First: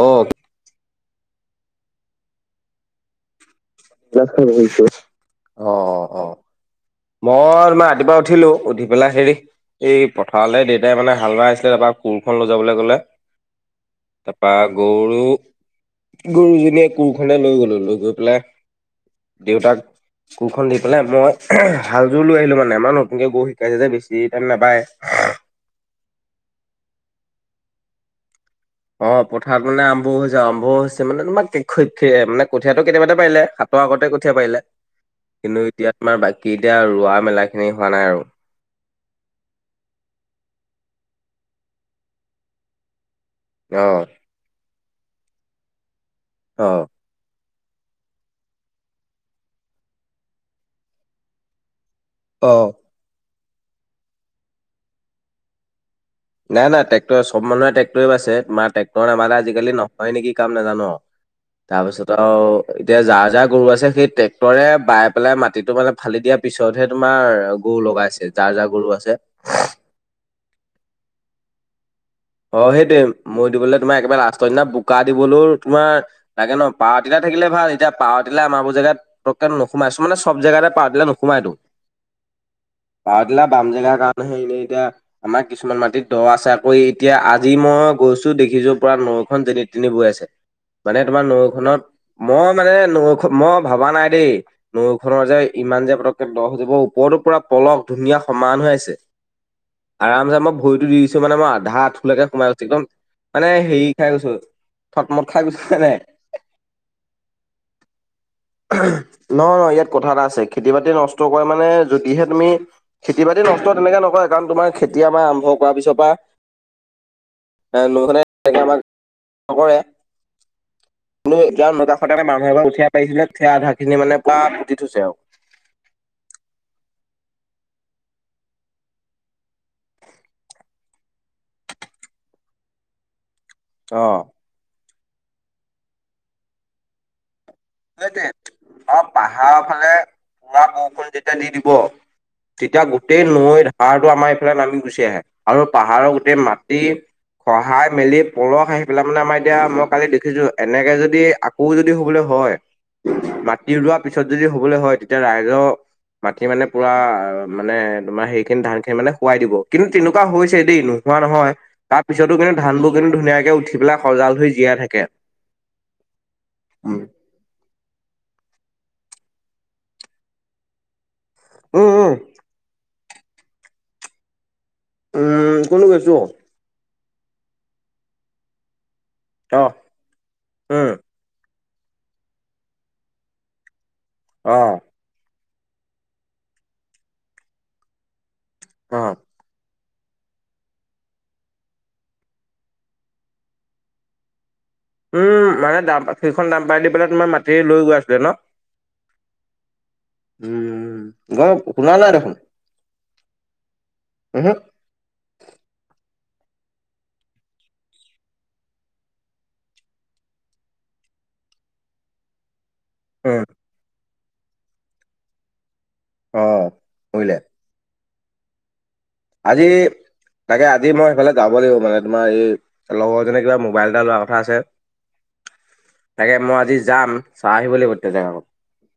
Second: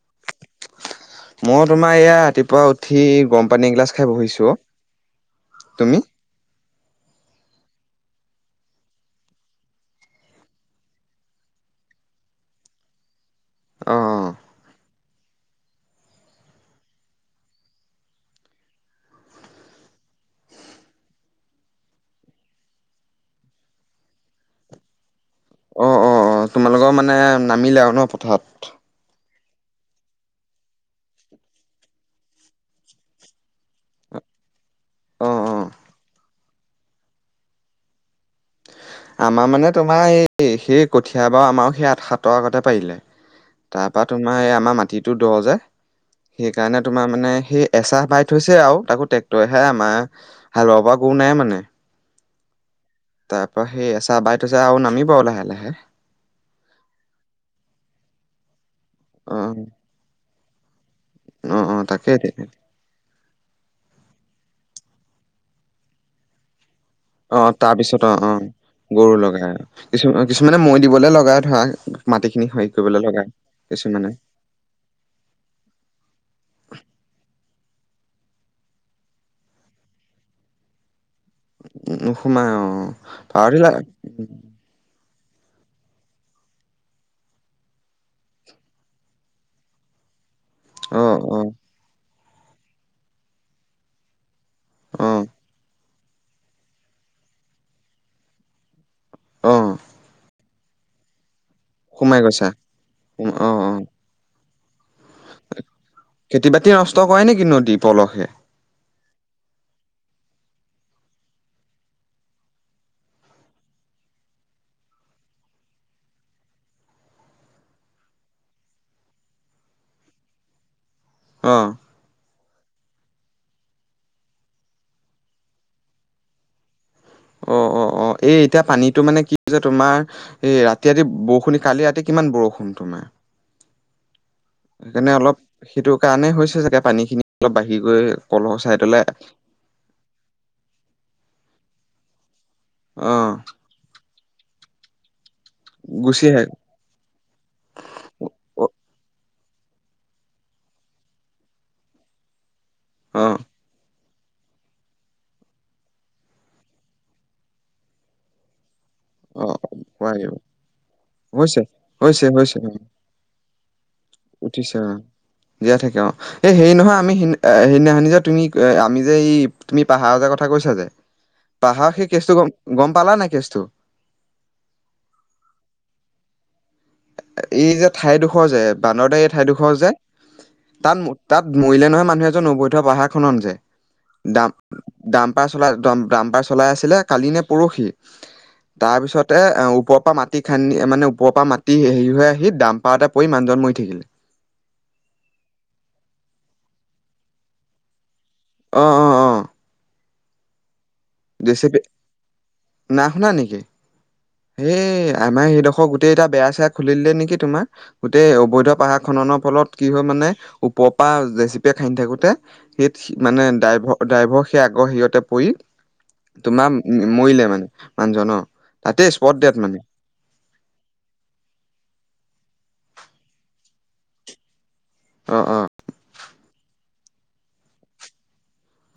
অ' মই তোমাৰ এয়া ৰাতিপুৱা উঠি গম প [unintelligible] অ', তুমি? অ'। মই তোমাৰ ৰাতিপুৱা উঠিলো উঠি পেলাই হেৰি এই পথাৰলৈ দেউতাই মানে হাল বাই আছিলে তাৰপৰা কোৰখন লৈ যাবলৈ কলে। অ', তাৰাপা গৰু গৰুজনীয়ে কোৰখনে লৈ গলো লৈ গৈ পেলাই দেউতাক কোৰখন দি পেলাই মই হালযোৰ লৈ আহিলো মানে আমাৰ নতুনকে গৰু শিকাইছে যে বেছি টাইম নাবাই। অ', অ', অ', তোমালোকৰ মানে নামিলে আৰু ন পথাৰত? অ', পথাৰত মানে আৰম্ভও হৈছে আৰম্ভও হৈছে মানে তোমাৰ মানে কঠীয়াাতটো কেতিয়াবাতে পাৰিলে আগতে কঠিয়াই পাৰিলে। অ', কিন্তু অ', এতিয়া তোমাৰ বাকী এতিয়া ৰুৱা মেলাখিনি হোৱা নাই আৰু। আমাৰ মানে তোমাৰ এই সেই কঠীয়া বাৰু আমাৰো সেই সাতৰ আগতে পাৰিলে। তাৰ পৰা অ', তোমাৰ এই আমাৰ মাটিটো দ' যে সেইকাৰণে অ', তোমাৰ মানে সেই এচাহ বাই থৈছে আৰু তাকো ট্ৰেক্টৰেহে আমাৰ হাল বাব পৰা গৰু নাই মানে। অ'। তাৰ পৰা সেই এচাহ বাই থৈছ আৰু নামিব আৰু লাহে লাহে। নাই নাই ট্ৰেক্টৰে চব মানুহেট্ৰেক্টৰে বাইছে মাৰ ট্ৰেক্টৰে নাবলে অ', আজালি নহয় নেকি কাম নাজানো অ', আৰু। অ', তাৰপিছত তাকেই আৰু এতিয়া যা যাৰ গৰু আছে সেই ট্ৰেক্টৰ ৰে বাই পেলাই মাটি টো মানে ফালি দিয়াৰ পিছত পিছতহে অ তোমাৰ গৰু তাৰপিছত অ অ লগাইছে যাৰ যাৰ গৰু আছে। মানে মৈ দিবলৈ লগাই ধৰা মাটিখিনি হেৰি অ', কৰিবলৈ সেইটোৱে লগাই মৈ দিবলৈ তোমাৰ কিছুমানে একেবাৰে লাষ্টৰ দিনা বোকা দিবলৈও তোমাৰ লাগে ন পাৱাৰতিলা থাকিলে ভাল এতিয়া পাৱাৰতিলা আমাৰ বোৰ জেগাত নোসোমাই মানে চব জেগাতে পাৱাৰতিলা নু নোসোমাইতো নোসোমাই অ পাৱাৰটিলা বাম পাহৰিলা জেগাৰ কাৰণে হে এনেই এতিয়া আমাৰ কিছুমান মাটিত দ' আছে আকৌ এই এতিয়া আজি মই গৈছো দেখিছো পুৰা নৈখন যেনি তেনিয়ে বৈ আছে মানে অ তোমাৰ অ নৈখনত মই মানে নৈখন মই ভবা নাই দেই অ নৈখনৰ যে ইমান যে পটকতে দ হৈ যাব ওপৰতো পুৰা পলস ধুনীয়া সমান হৈ আছে অ আৰামচে মই ভৰিটো দি দিছো মানে মই আধা আথুলৈকে সোমাই গৈছে একদম অ মানে অ হেৰি খাই গৈছো থট মট খাই গৈছো মানে খেতি বাতি নষ্ট কৰে নেকি নদী পলসে নহ নহয় ইয়াত কথা এটা আছে খেতি বাতি নষ্ট কৰে মানে যদিহে তুমি খেতি বাতি নষ্ট তেনেকে নকৰে কাৰণ তোমাৰ খেতি আমাৰ আৰম্ভ কৰাৰ পিছৰ পৰা লৈখনে তেনেকে আমাক নকৰে কোনো এ অ ন মান নব কঠিয়াই পাৰিছিলে কঠিয়া আধা খিনি মানে পুৰা ফুতি থৈছে আৰু অ অ অ এই এতিয়া পানীটো মানে কি যে তোমাৰ এই ৰাতি ৰাতি বৰষুণ কালি ৰাতি কিমান বৰষুণ তোমাৰ অ সেইকাৰণে অলপ সেইটো কাৰণে হৈছে চাগে পানী খিনি অলপ বাঢ়ি গৈ সেইটোৱে কলহ চাই অ তলে পাহাৰৰ ফালে পুৰা বৰষুণ যেতিয়া দি দিব তেতিয়া গোটেই নৈৰ ধাৰটো আমাৰ এইফালে নামি গুচি আহে আৰু পাহাৰৰ গুচি গোটেই আহে মাটি খহাই মেলি পলস আহি পেলাই মানে আমাৰ এতিয়া মই কালি দেখিছো এনেকে যদি আকৌ যদি হবলৈ হয় অ মাটি ৰোৱা পিছত যদি হবলৈ হয় তেতিয়া ৰাইজৰ বাকি মানে পুৰা অ মানে তোমাৰ সেই খিনি ধান খিন মানে শোৱাই দিব অ', কিন্তু পোৱাই তেনেকুৱা দিব হৈছে দেই নোহোৱা নহয় হৈছে তাৰ হৈছে পিছতো কিন্তু হৈছে ধান অ' বোৰ কিন্তু ধুনীয়াকে উঠি পেলাই সজাল হৈ জীয়াই উঠিছে অ থাকে জীয়াই থাকে অ এই হেৰি নহয় উম আমি তুমি আমি যে তুমি পাহাৰ কথা কৈছা যে উম পাহাৰৰ সেই উম কেচতো গম গম পালানে নাই কেছটো উম কোন গৈছো এই যে ঠাইডোখৰ যে বানৰদ এই অ ঠাইডোখৰ যে উম তাত তাত মৰিলে নহয় মানুহ এজন অবৈধ পাহাৰখনত যে অ দাম চলাই আছিলে ডামপাৰ চলাই আছিলে কালি নে পৰহি তাৰ অ পিছতে ওপৰপা পৰা মাটি খান্দি মানে ওপৰ পৰা মাটি হেৰি হৈ আহি দাম পাৰতে পৰি মানুহজন মৰি থাকিলে উম মানে দাম সেইখন দাম্পাৰ দি পেলাই তোমাৰ মাটি লৈ গৈ আছিলে ন অঅ অ উম জে গম চি বি শুনা নাই দেখোন উহু হেই আমাৰ সেইডোখৰ গোটেই এটা বেয়া চেয়া খুলিলে নেকি তোমাৰ গোটেই অবৈধ পাহাৰ খনৰ ফলত কি হয় মানে উপ ৰেজেচিপিয়ে খান্দি থাকোতে সেই মানে উম। ড্ৰাইভৰ ড্ৰাইভৰ সেই আগৰ সিৰিতে পৰি অ তোমাৰ কৰিলে মৰিলে মানে মানুহ জনৰ আজি তাকে আজি মই সেইফালে যাব লাগিব মানে তোমাৰ এই লগৰজনে কিবা মোবাইল এটা লোৱা কথা আছে অ অ তাকে মই আজি যাম চাই আহিব লাগিব তে জেগা কন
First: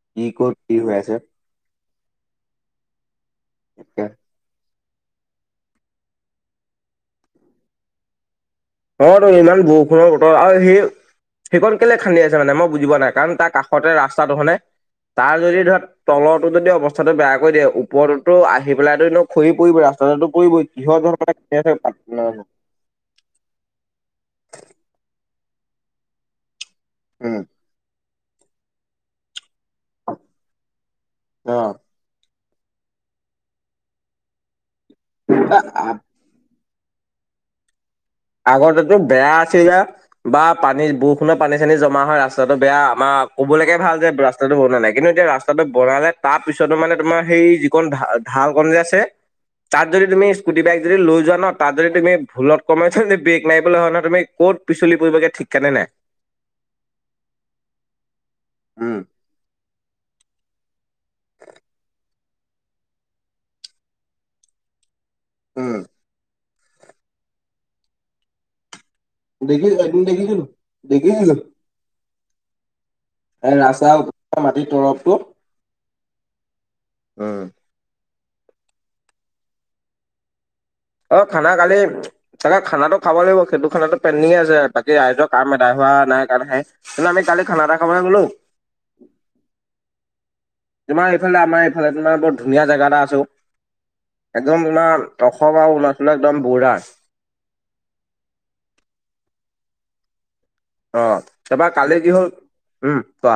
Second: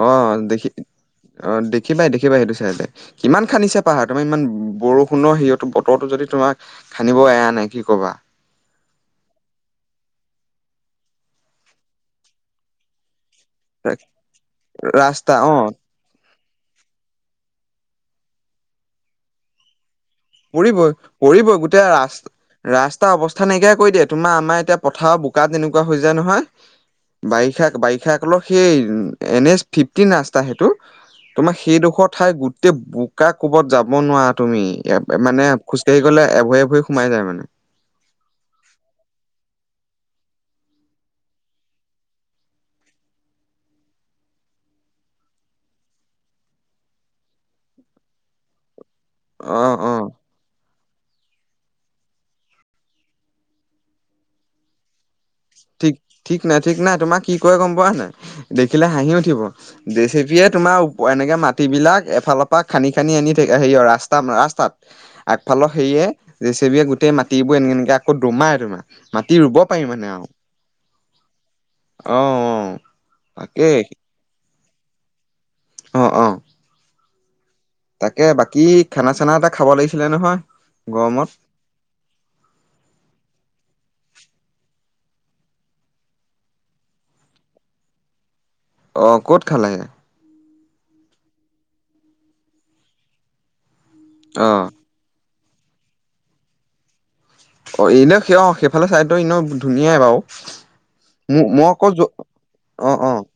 অ কি কত দেখি কি হৈ আছে অ দেখিবাই দেখিবাই সেইটো চাইে কিমান খান্দিছে পাহাৰ তোমাৰ ইমান বৰষুণৰ হেৰিয়টো বতৰটো যদি তোমাক খান্দিব এয়া নাই কি কবা অ তো ইমান বৰষুণৰ বতৰ আৰু সেই সেইখন কেলে খান্দি আছে মানে মই বুজ পোৱা নাই কাৰণ তাক কাষতে ৰাস্তাটো হয়নে তাৰ ৰাস্তা যদি অ ধৰা তলত বৰষুণদিৱস্থাটো বেয়া কৰি দিয়ে ওপৰতো আহি পেলাই টো এনে খৰি পৰিব ৰাস্ত পৰিবই পৰিবই গোটেই ৰাস মানে ৰাস্তা অৱস্থা নাইকিয়া কৈ দিয়ে তোমাৰ আমাৰ এতিয়া পথাৰ বোকা তেনেকুৱা হৈ যায় নহয় উম, বাৰিষা বাৰিষা সেই এনে এছ ফিফটিন ৰাস্তা সেইটো তোমাৰ অ', সেইডোখৰ ঠাই এয়া বোকা কোবত যাব নোৱাৰা তুমি এ মানে খোজকাঢ়ি গ'লে এভৰি এভৰি সোমাই যায় মানে আগতেতো বেয়া আছিলে বা পানী বৰষুণত পানী চানী জমা হয় ৰাস্তাটো বেয়া আমাৰ ক'বলৈকে ভাল যে ৰাস্তাটো বনোৱা নাই কিন্তু এতিয়া ৰাস্তাটো বনালে তাৰ পিছতো মানে তোমাৰ সেই যিখন হল কন যে আছে অ তাত অ যদি তুমি সস্কুটি বাইক যদি লৈ যোৱা ন তাত যদি তুমি ভুলত কমাই ব্ৰেক মাৰিবলে হ'লে [unintelligible] তুমি ক'ত পিচলি পৰিবাগে ঠিক, ঠিক নাই, ঠিক নাই তোমাৰ কি কৰে গম পোৱা নে নাই, দেখিলে উম, হাঁহি উঠিব, জেচিপিয়ে তোমাৰ এনেকে মাটিবিলাক এফালৰ পৰা খান্দি, খান্দি আনি থাকে, হেৰি ৰাস্তা, ৰাস্তাত। আগফালৰ উম, হেৰিয়ে, জেচিবিয়ে গোটেই মাটিবোৰ এনেকে, এনেকে আকৌ দমায়ে, দমায়ে। মাটি ৰুব পাৰি মানে আৰু। দেখিলো। অ', অ'। সেই তাকে ৰাস্তাৰ ওপৰৰ মাটিৰ তৰফটো অ', অ'। উম। তাকে, বাকী খানা-চানা এটা খাব লাগিছিলে নহয়। গৰমত অ', খানা কালি, তাকে খানাটো খাব লাগিব, সেইটো খানাটো পেন্ডিঙেই আছে। বাকী ৰাইজৰ কাম এদাই হোৱা নাই কাৰণহে, কিন্তু আমি কালি খানা এটা খাবলৈ গলো। অ', ক'ত খালোগে? তোমাৰ এইফালে আমাৰ এইফালে, তোমাৰ বৰ ধুনীয়া জেগা এটা আছে অ', অ একদম তোমাৰ অসম আৰু অৰুণাচলৰ একদম বৰ্ডাৰ। অ', এনেও সাইয় সেইফালে চাইডত এনেও ধুনীয়াই বাৰু। অ ম মই তাৰপৰা কালি কি হ'ল [unintelligible] উম অ', অ'। কোৱা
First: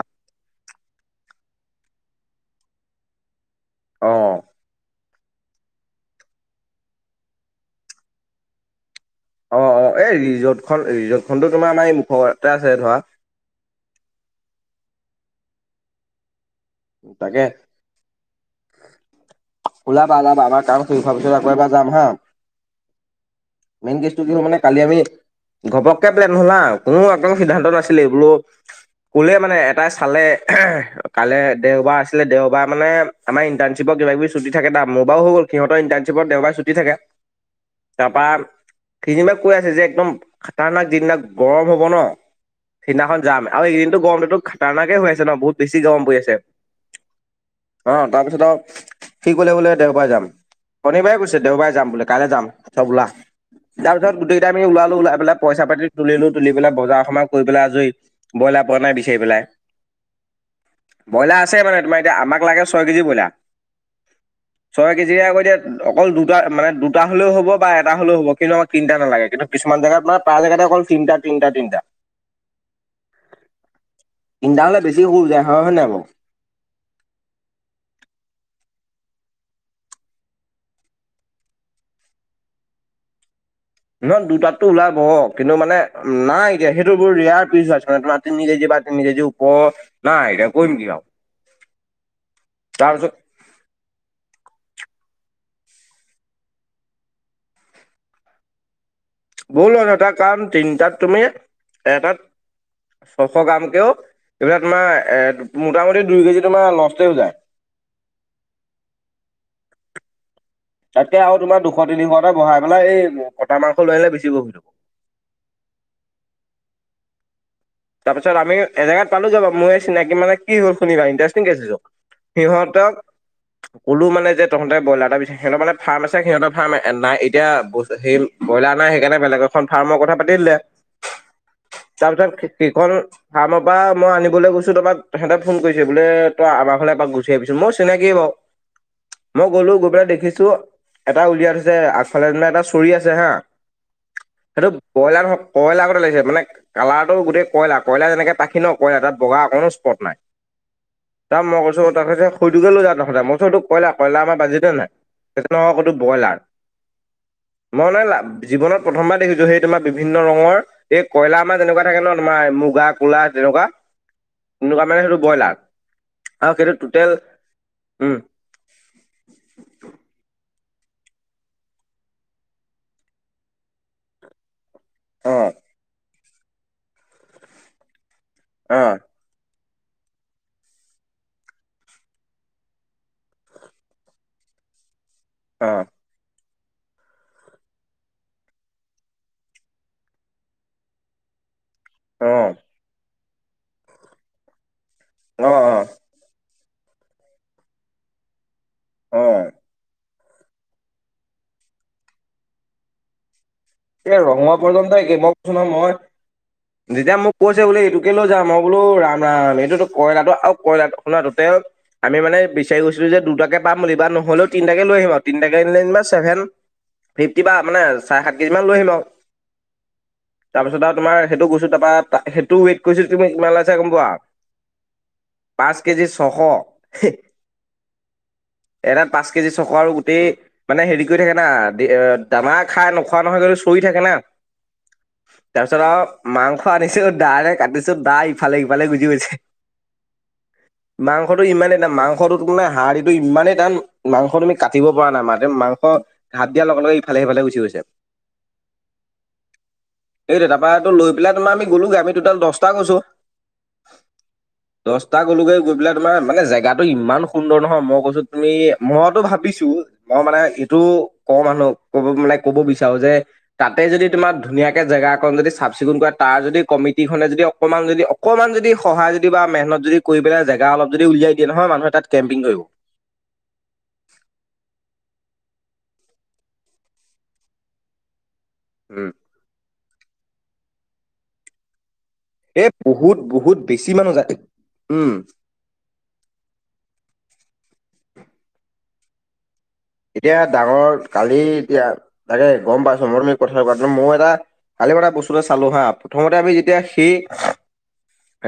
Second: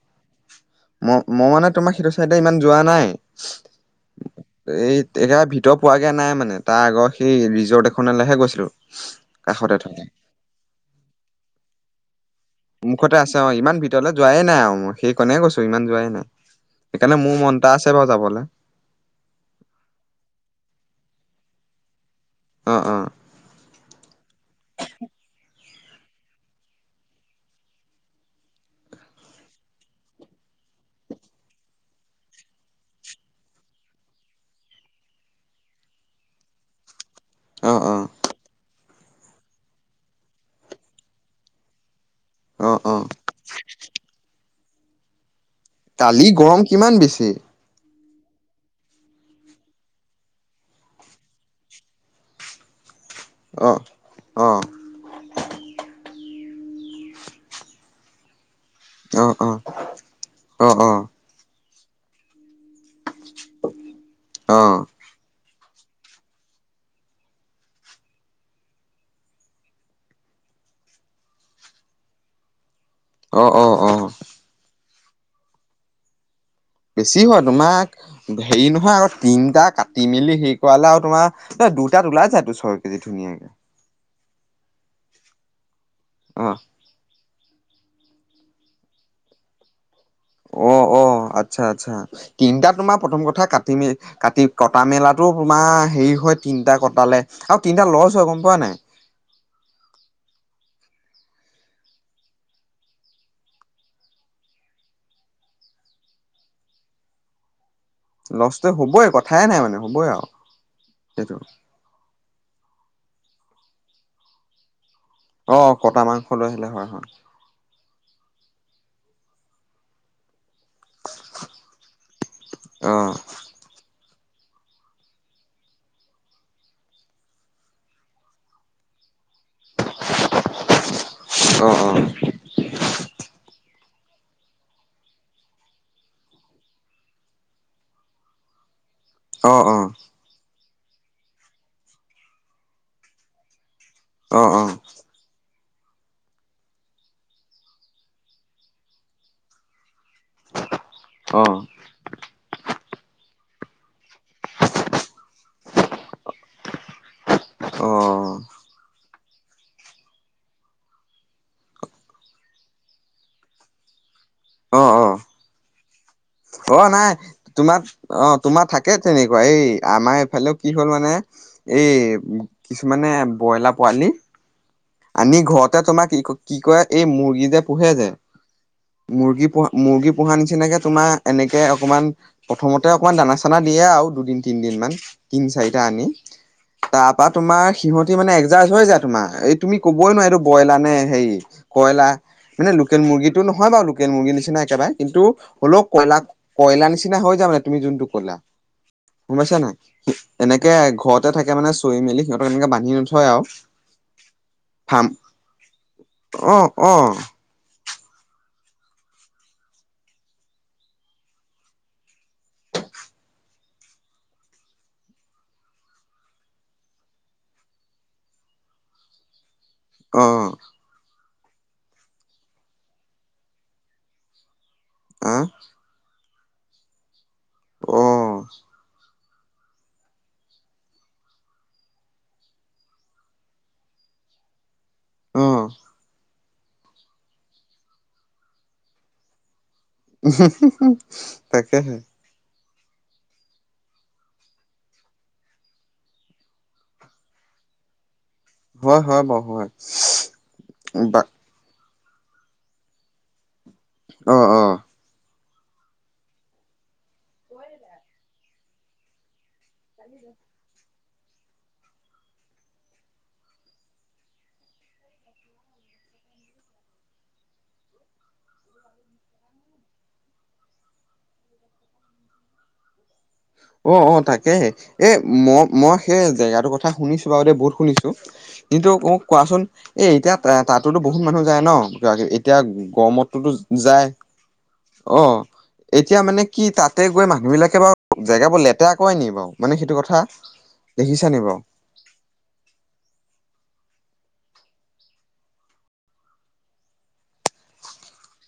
ম মই মানে তোমাৰ সেইটো সাইদেই ইমান যোৱা নাই, অ এই একেবাৰে ভিতৰ পোৱাগৈ নাই মানে, তাৰ আগৰ সেই ৰিজৰ্ট এখনলৈহে গৈছিলোঁ। অ', অ', এই ৰিজৰ্টখন ৰেচৰ্তখন্তি তোমাৰ আমাৰ এই মুখৰ মুখতে আছে অ', ইমান ভিতৰলৈ যোৱাই নাই আৰু মই সাইকনাই গৈছো ইমান যোৱাই নাই। সেইকাৰণে মোৰ তাকে, মন এটা আছে বাৰু যাবলে ওলাব ওলাব অমৰ কাম শেষ ভালকে আকৌ এবাৰ জাম হা, অ অ মইন কেছটো কি মানে কালি আমি ঘপককৈ প্লন হল হা, কোনো একদম সিদ্ধান্ত লোৱা নাছিলে বুলু। কলে মানে এটাই চালে কালে দেওবাৰ আছিল দেওবাৰ মানে আমাৰ ইণ্টাৰ্ণশিপৰ কিবা কিবিু চুটি থাকো তাত মোৰ বাৰো গ'ল সিহতৰ ইণ্টাৰ্ণশিপত দেওবাৰে দি থাকে। অ অ তাৰপা, সিদিনা কৈ আছে যে একদম খাতনাক যিদিনা গৰম হব ন। অ অ সেইদিনাখন যাম আৰু আইকেদিনটো গৰমটোতো খতাৰ্ণকৈ হৈ আছে ন বহুত বেছি গৰম পৰি কালি আছে। গৰম কিমান বেছি। অ', তাৰপিছত আৰু সি কলে বোলে দেওবাৰে জাম। শনিবাৰে কৈছে দেওবাৰে যাম বুলি কাইলৈ যাম চব উলা। অ তাৰপিছত গোটেইকেইটা অ আমি ওলালোঁ উলৈপেলৈ পইছাপাতি তুলিলোঁ। তুলিপেলৈ বজাৰ সমাৰ কৰী আজৰি, বইলাৰ অ', অ', অ', অ'। ব্ৰইলাৰ আছে মানে তোমাৰ এতিয়া আমাক লাগে সৈ কেজী বইলাৰ, অ সৈ কেজিয়াই আকৌ এতিয়া অকল দুটা মানে দুটা হলেও হ'ব বা এটা হলেও হ'ব কিন্তু আমাক তিনটা নালাগে কিন্তু কিছুমান জেগাত মানে প্ৰায় জেগাটা অকল তিনটা, তিনিটা, তিনিটা। অ', অ', অ'। তিনিটা হ'লে বেছি স যায় হয়-হয় নোই বৌ বেছি হয় তোমাক, হেৰি নহয় আৰু তিনটা কাটি মেলি হেৰি কৰালে আৰু তোমাৰ দুটাত ওলাই জাইটো চৰ্বি ধুনীয়াকৈ। খন দুটাতো ওলাব কিন্তু মানে নাই অ এতিয়া সৈতে বহুত ৰাৰে পিছ হৈ। [unintelligible] অ', অ', আচ্ছা, আচ্ছা তিনটা তোমাৰ তাৰপিছত প্ৰথম কথা কাতি মে কাতি কটা মেলাত টো তোমাৰ হেৰি হয় তিনটা কটালে আৰু তিনটা লছ হয় গম পোৱা নাই। ভুল হল এটা কাম তিনটাত তুমি এটাত শ, শ গৰম কেও এইবিলাক তোমাৰ এ মোটামুটি দুই কেজি তোমাৰ লষ্টে যায়। লষ্টটো হ'বই কথাইে নাই মানে হ'বই আৰু। তাতকে সেইটো আৰু তোমাৰ দুশ তিনিশটা বঢ়াই পেলাই এই কটা মাংস লৈ আহিলে বেছি বহি অ', কটা মাংস লৈ আহিলে হয় হয়। তাৰপিছত আমি এ জেগাত পালো যাব মোৰে চিনাকি মানে কি হ'ল শুনিবা ইণ্টাৰেষ্টিং কেছ সেইটো। সিহঁতক অ', ক'লো মানে যে তহঁতে ব্ৰইলাৰ এটা বিছ সিহঁতৰ মানে ফাৰ্ম আছে সিহঁতৰ ফাৰম নাই এতিয়া সেই ব্ৰইলাৰ নাই। সেই কাৰণে বেলেগ এখন ফাৰ্মৰ কথা পাতি দিলে। অ', তাৰ পিছত সেইখন ফাৰ্ম তাৰ পৰা মই আনিবলৈ গৈছো তপ পৰা সিহঁতে ফোন কৰিছে বোলে। তই আমাৰ ফালে এপাক গুচি আহিছো মই চিনাকিয়ে বাৰু। [inaudible] মই অ', অ', গ'লো অ', গৈ পেলাই দেখিছো এটা উলিয়াইছে আগফালে দি এটা চৰি আছে হা। অ', অ', সেইটো ব্ৰইলাৰ কয়লাৰতে লাগিছে মানে কালাৰটো গোটেই কয়লা কয়লা যেনেকে পাখি ন কয়লা তাত বগা অকনো স্পট নাই। তাৰ পিছত অ', মই কৈছো তাৰ সৈটোকে লৈ যা তহঁতে মই তো এইটো কয়লা, কয়লা আমাৰ বাজিতে নাই। সেইটো নহয় সেইটো ব্ৰইলাৰ। অ', মই মানে জীৱনত প্ৰথমবাৰ দেখিছো সেই তোমাৰ বিভিন্ন ৰঙৰ। এই কয়লা আমাৰ যেনেকুৱা থাকে ন তোমাৰ মুগা কোলা তেনেকুৱা। অ', এনেকুৱা অ', মানে অ', সেইটো ব্ৰইলাৰ। আৰু সেইটো অ', টোটেল নাই তোমাৰ উম অ' তোমাৰ থাকে তেনেকুৱা। এই আমাৰ এইফালে কি হ'ল মানে এই কিছুমানে ব্ৰইলাৰ পোৱালি অ আনি ঘৰতে তোমাক কি কি কৰে এই মুৰ্গী যে পোহে যে অ মুৰ্গী পো মুৰ্গী পোহা নিচিনাকে তোমাৰ এনেকে অকমান প্ৰথমতে অকণমান দানা চানা দিয়ে আৰু দুদিন তিনদিন। তিন অ চাৰিটা আনি। তাৰ পৰা তোমাৰ সিহতি মানে একজাচ হৈ যায় তোমাৰ এই তুমি ক'বই নোৱাৰা এইটো ব্ৰইলাৰ নে হেৰি কয়লাৰ অ মানে লোকেল মুৰ্গী। এইটো নহয় বাৰু লোকেল মুৰ্গীৰ নিচিনা একেবাৰে কিন্তু অ হ'লেও কয়লা কয়লা নিচিনা হৈ যায় মানে তুমি যোনটো ক'লা অ গম অ পাইছানে নাই। এনেকে ঘৰতে থাকে মানে চৈ মেলি সিহঁতক এনেকে বান্ধি নথয় আৰু। এই ৰঙৰ পৰ্যন্ত ফাৰ্ম একে মই কৈচো নহয় অ অ মই যেতিয়া মোক কৈছে বুলে এইটো এতো কে লৈ যা। মই বোলো ৰাম ৰাম এইটোতো কইলাটো আৰু কয়লাটো শুনা আমি মানে বিচাৰি গৈছিলো যে দুটাকে পাম বুলি বা নহ'লেও তিনটাকে লৈ আহিম আৰু তিনটাকে লৈ আহিলে চেভেন ফিফটি বা মানে চাৰে সাত কেজি মান লৈ আহিম আৰু অ তাৰপিছত আৰু তোমাৰ সেইটো গৈছো তাৰ পা সেইটো ৱেট কৰিছো তুমি কিমান গম পোৱা আহ পাঁচ কেজি ছশ। অহ। এটাত পাঁচ কেজি ছয়শ আৰু গোটেই মানে হেৰি কৰি থাকে না দানা খাই খোৱা নহয় সিহঁতে চৰি থাকে না। অ তাৰ পিছত আৰু মাংস আনিছো দাৰে কাটিছো দা ইফালে সফালে গুচি গৈছে। মাংসটো ইমানে টান তাকেহে মাংসটো হাড়দিটো ইমানেই টান মাংস তুমি কাটিব পৰা নাই মা-মাংস ঘাপ দিয়াৰ লগে লগে ইফালে সিফালে গুচি গৈছে। হয় হয় বাৰু হয়। এইটো তাৰপৰা এইটো লৈ বা পেলাই তোমাৰ আমি গ'লো আমি দহটা কৈছো অ অ দহটা গ'লে গৈ পাই তোমাৰ মানে জেগাটো ইমান সুন্দৰ নহয় মই কৈছো তুমি মইতো ভাবিছো মই মানে এইটো ক মানুহ ক'ব মানে ক'ব বিচাৰো যে তাতে যদি তোমাৰ ধুনীয়াকে জেগা অকন যদি চাফ চিকুণ কৰা তাৰ যদি কমিটিখনে যদি অকমান যদি অকমান যদি সহায় যদি বা মেহনত যদি কৰি পেলাই জেগা অলপ যদি উলিয়াই দিয়ে নহয়। মানুহে তাত কেম্পিং কৰিব। [inaudible] অ', অ', তাকেহে এ-ম-মই সেই জেগাটোৰ কথা শুনিছো বাৰু দে বহুত শুনিছো। কিন্তু উম মোক কোৱাচোন এ এতিয়া তাতোতো বহুত মানুহ যায় ন। এতিয়া এ বহুত গৰমতো বহুত বেছি যায়। মানুহ উম অ', এতিয়া মানে কি তাতে গৈ মানুহবিলাকে বাৰু জেগাবোৰ লেতেৰা কৰে নেকি বাৰু? মানে সেইটো কথা এতিয়া ডাঙৰ, দেখিছা নি কালি বাৰু এতিয়া তাকে গম পাইছোঁ মৰমি ক মই এটা কালি ক এটা বস্তুটা চালো হা, প্ৰথমতে আমি যেতিয়া সেই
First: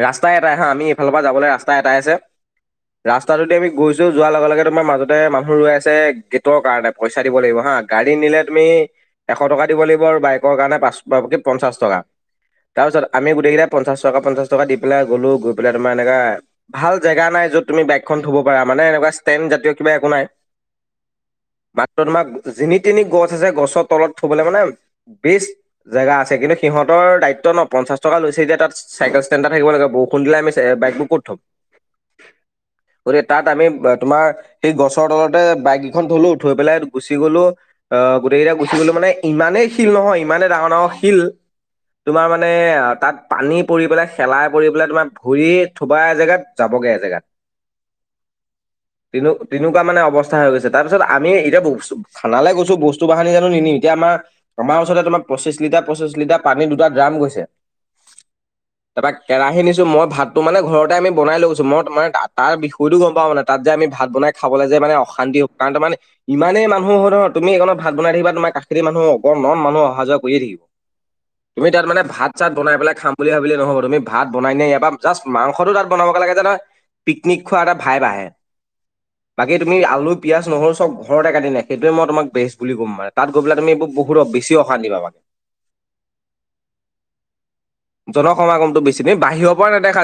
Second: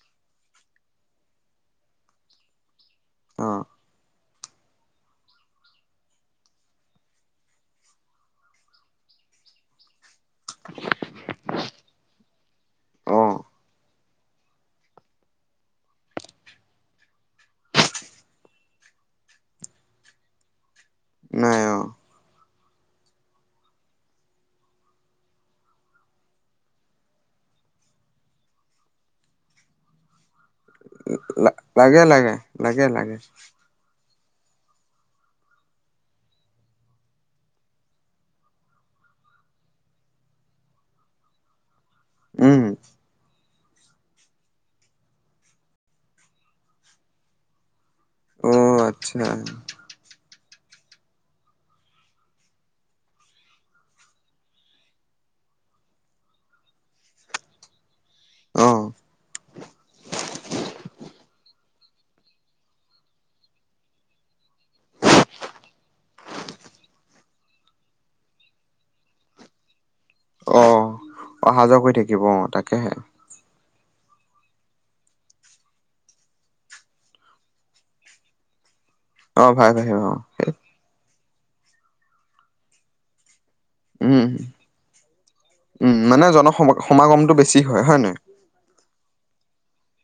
ৰাস্তাই এটাই হা আমি এইফালৰপৰা যাবলৈ ৰাস্তা এটাই আছে। অ ৰাস্তাটোদি আমি গৈছোঁ, যোৱাৰ লগে লগে তোমাৰ মাজতে মানুহ ৰৈ আছে। গেটৰ কাৰণে পইচা দিব লাগিব হা, গাড়ী নিলে তুমি এশ টকা দিব লাগিব। আৰু বাইকৰ কাৰণে পাঁচ-পঞ্চাশ টকা তাৰ পিছত অ আমি গোটেইকেইটাই পঞ্চাশ টকা পঞ্চাশ টকা দি পেলাই গ'লো, গৈ পেলাই তোমাৰ এনেকা ভাল জেগা নাই য'ত তুমি বাইকখন থ'ব পাৰা মানে এনেকুৱা বা ষ্টেন জাতীয় কিবা একো নাই নাই অ মাত্ৰ তোমাক যেনি তিনি গছ আছে গছৰ তলত থবলৈ মানে বেষ্ট জেগা আছে কিন্তু সিহঁতৰ দায়িত্ব তন' পঞ্চা টকা লৈছে যেতিয়া তাত চাইকেল ষ্টেণ্ডটা থাকিব লাগে, বৰষূণ দিয়া আমি তে বাইকবোৰ ক'ত থ'ম? লা লাগে লাগে লাগে লাগে গতে তাত আমি তোমাৰ সেই গছৰ তলতে বাইক খন থলো থৈ পেলাই গুচি গ'লো আ, গোটেইকেইটা গুচি গ'লো মানে ইমানেই শিল নহয় ইমানেই ডাঙৰ ডাঙৰ শিল, তোমাৰ মানে উম তাত পানী পৰি পেলাই, খেলাই পৰি পেলাই তোমাৰ ভৰি থবা এজেগাত যাবগে এজেগাত। অ আচ্ছা তেনেকুৱা মানে অৱস্থা হৈ গৈছে। তাৰপিছত আমি এতিয়া বছ-থানালৈ গৈছোঁ, বস্তু বাহানি জানো নিম এতিয়া আমাৰ আমাৰ ওচৰতে তোমাৰ পঁচিশ লিটাৰ তিয়া পঁচিছ লিটাৰ পানীৰ দুটা ড্ৰাম গৈছে। অ তাৰপা কেৰাহী নিছো, মই ভাতটো মানে ঘৰতে আমি বনাই লৈছোঁ মই মানে তাৰ বিষয়তো গম পাওঁ মানে তাত যে আমি ভাত বনাই খাবলৈ যে মানে অশান্তি কাৰণ তাৰ ইমানেই মানুহ হয় ন' ধৰ তুমি এইখনত ভাত বনাই থাকিবা তোমাৰ কাষ মানুহক নৰ মানুহ অহা অহা যোৱা কৰিয়ে থাকিব। অ অহা তুমি যোৱা তাত কৰি মানে থাকিব ভাত অ চাত বনাই তাকেহে পেলাই খাম বুলি ভাবিলে নহ'ব। তুমি ভাত বনাই নিয়া ইয়াৰপা, জাষ্ট মাংসটো তাত বনাবগৈ লাগে যেন পিকনিক খোৱা এটা ভাইব আহে। বাকী অ' ভাইব তুমি আহে, আলু, অ'। পিয়াজ, নহৰু চব ঘৰতে কটি নে, সেইটোৱেই তোমাক বেষ্ট বুলি ক'ম মানে তাত গৈ পেলাই তুমি একে বহুত উম বেছি অশান্তি পাবা। উম, মানে জন সমাগমটো বেছি হ'য়। হ'য় নে নহয়? জনসমাগমটো বেছি তুমি বাহিৰৰ পৰা নেদেখা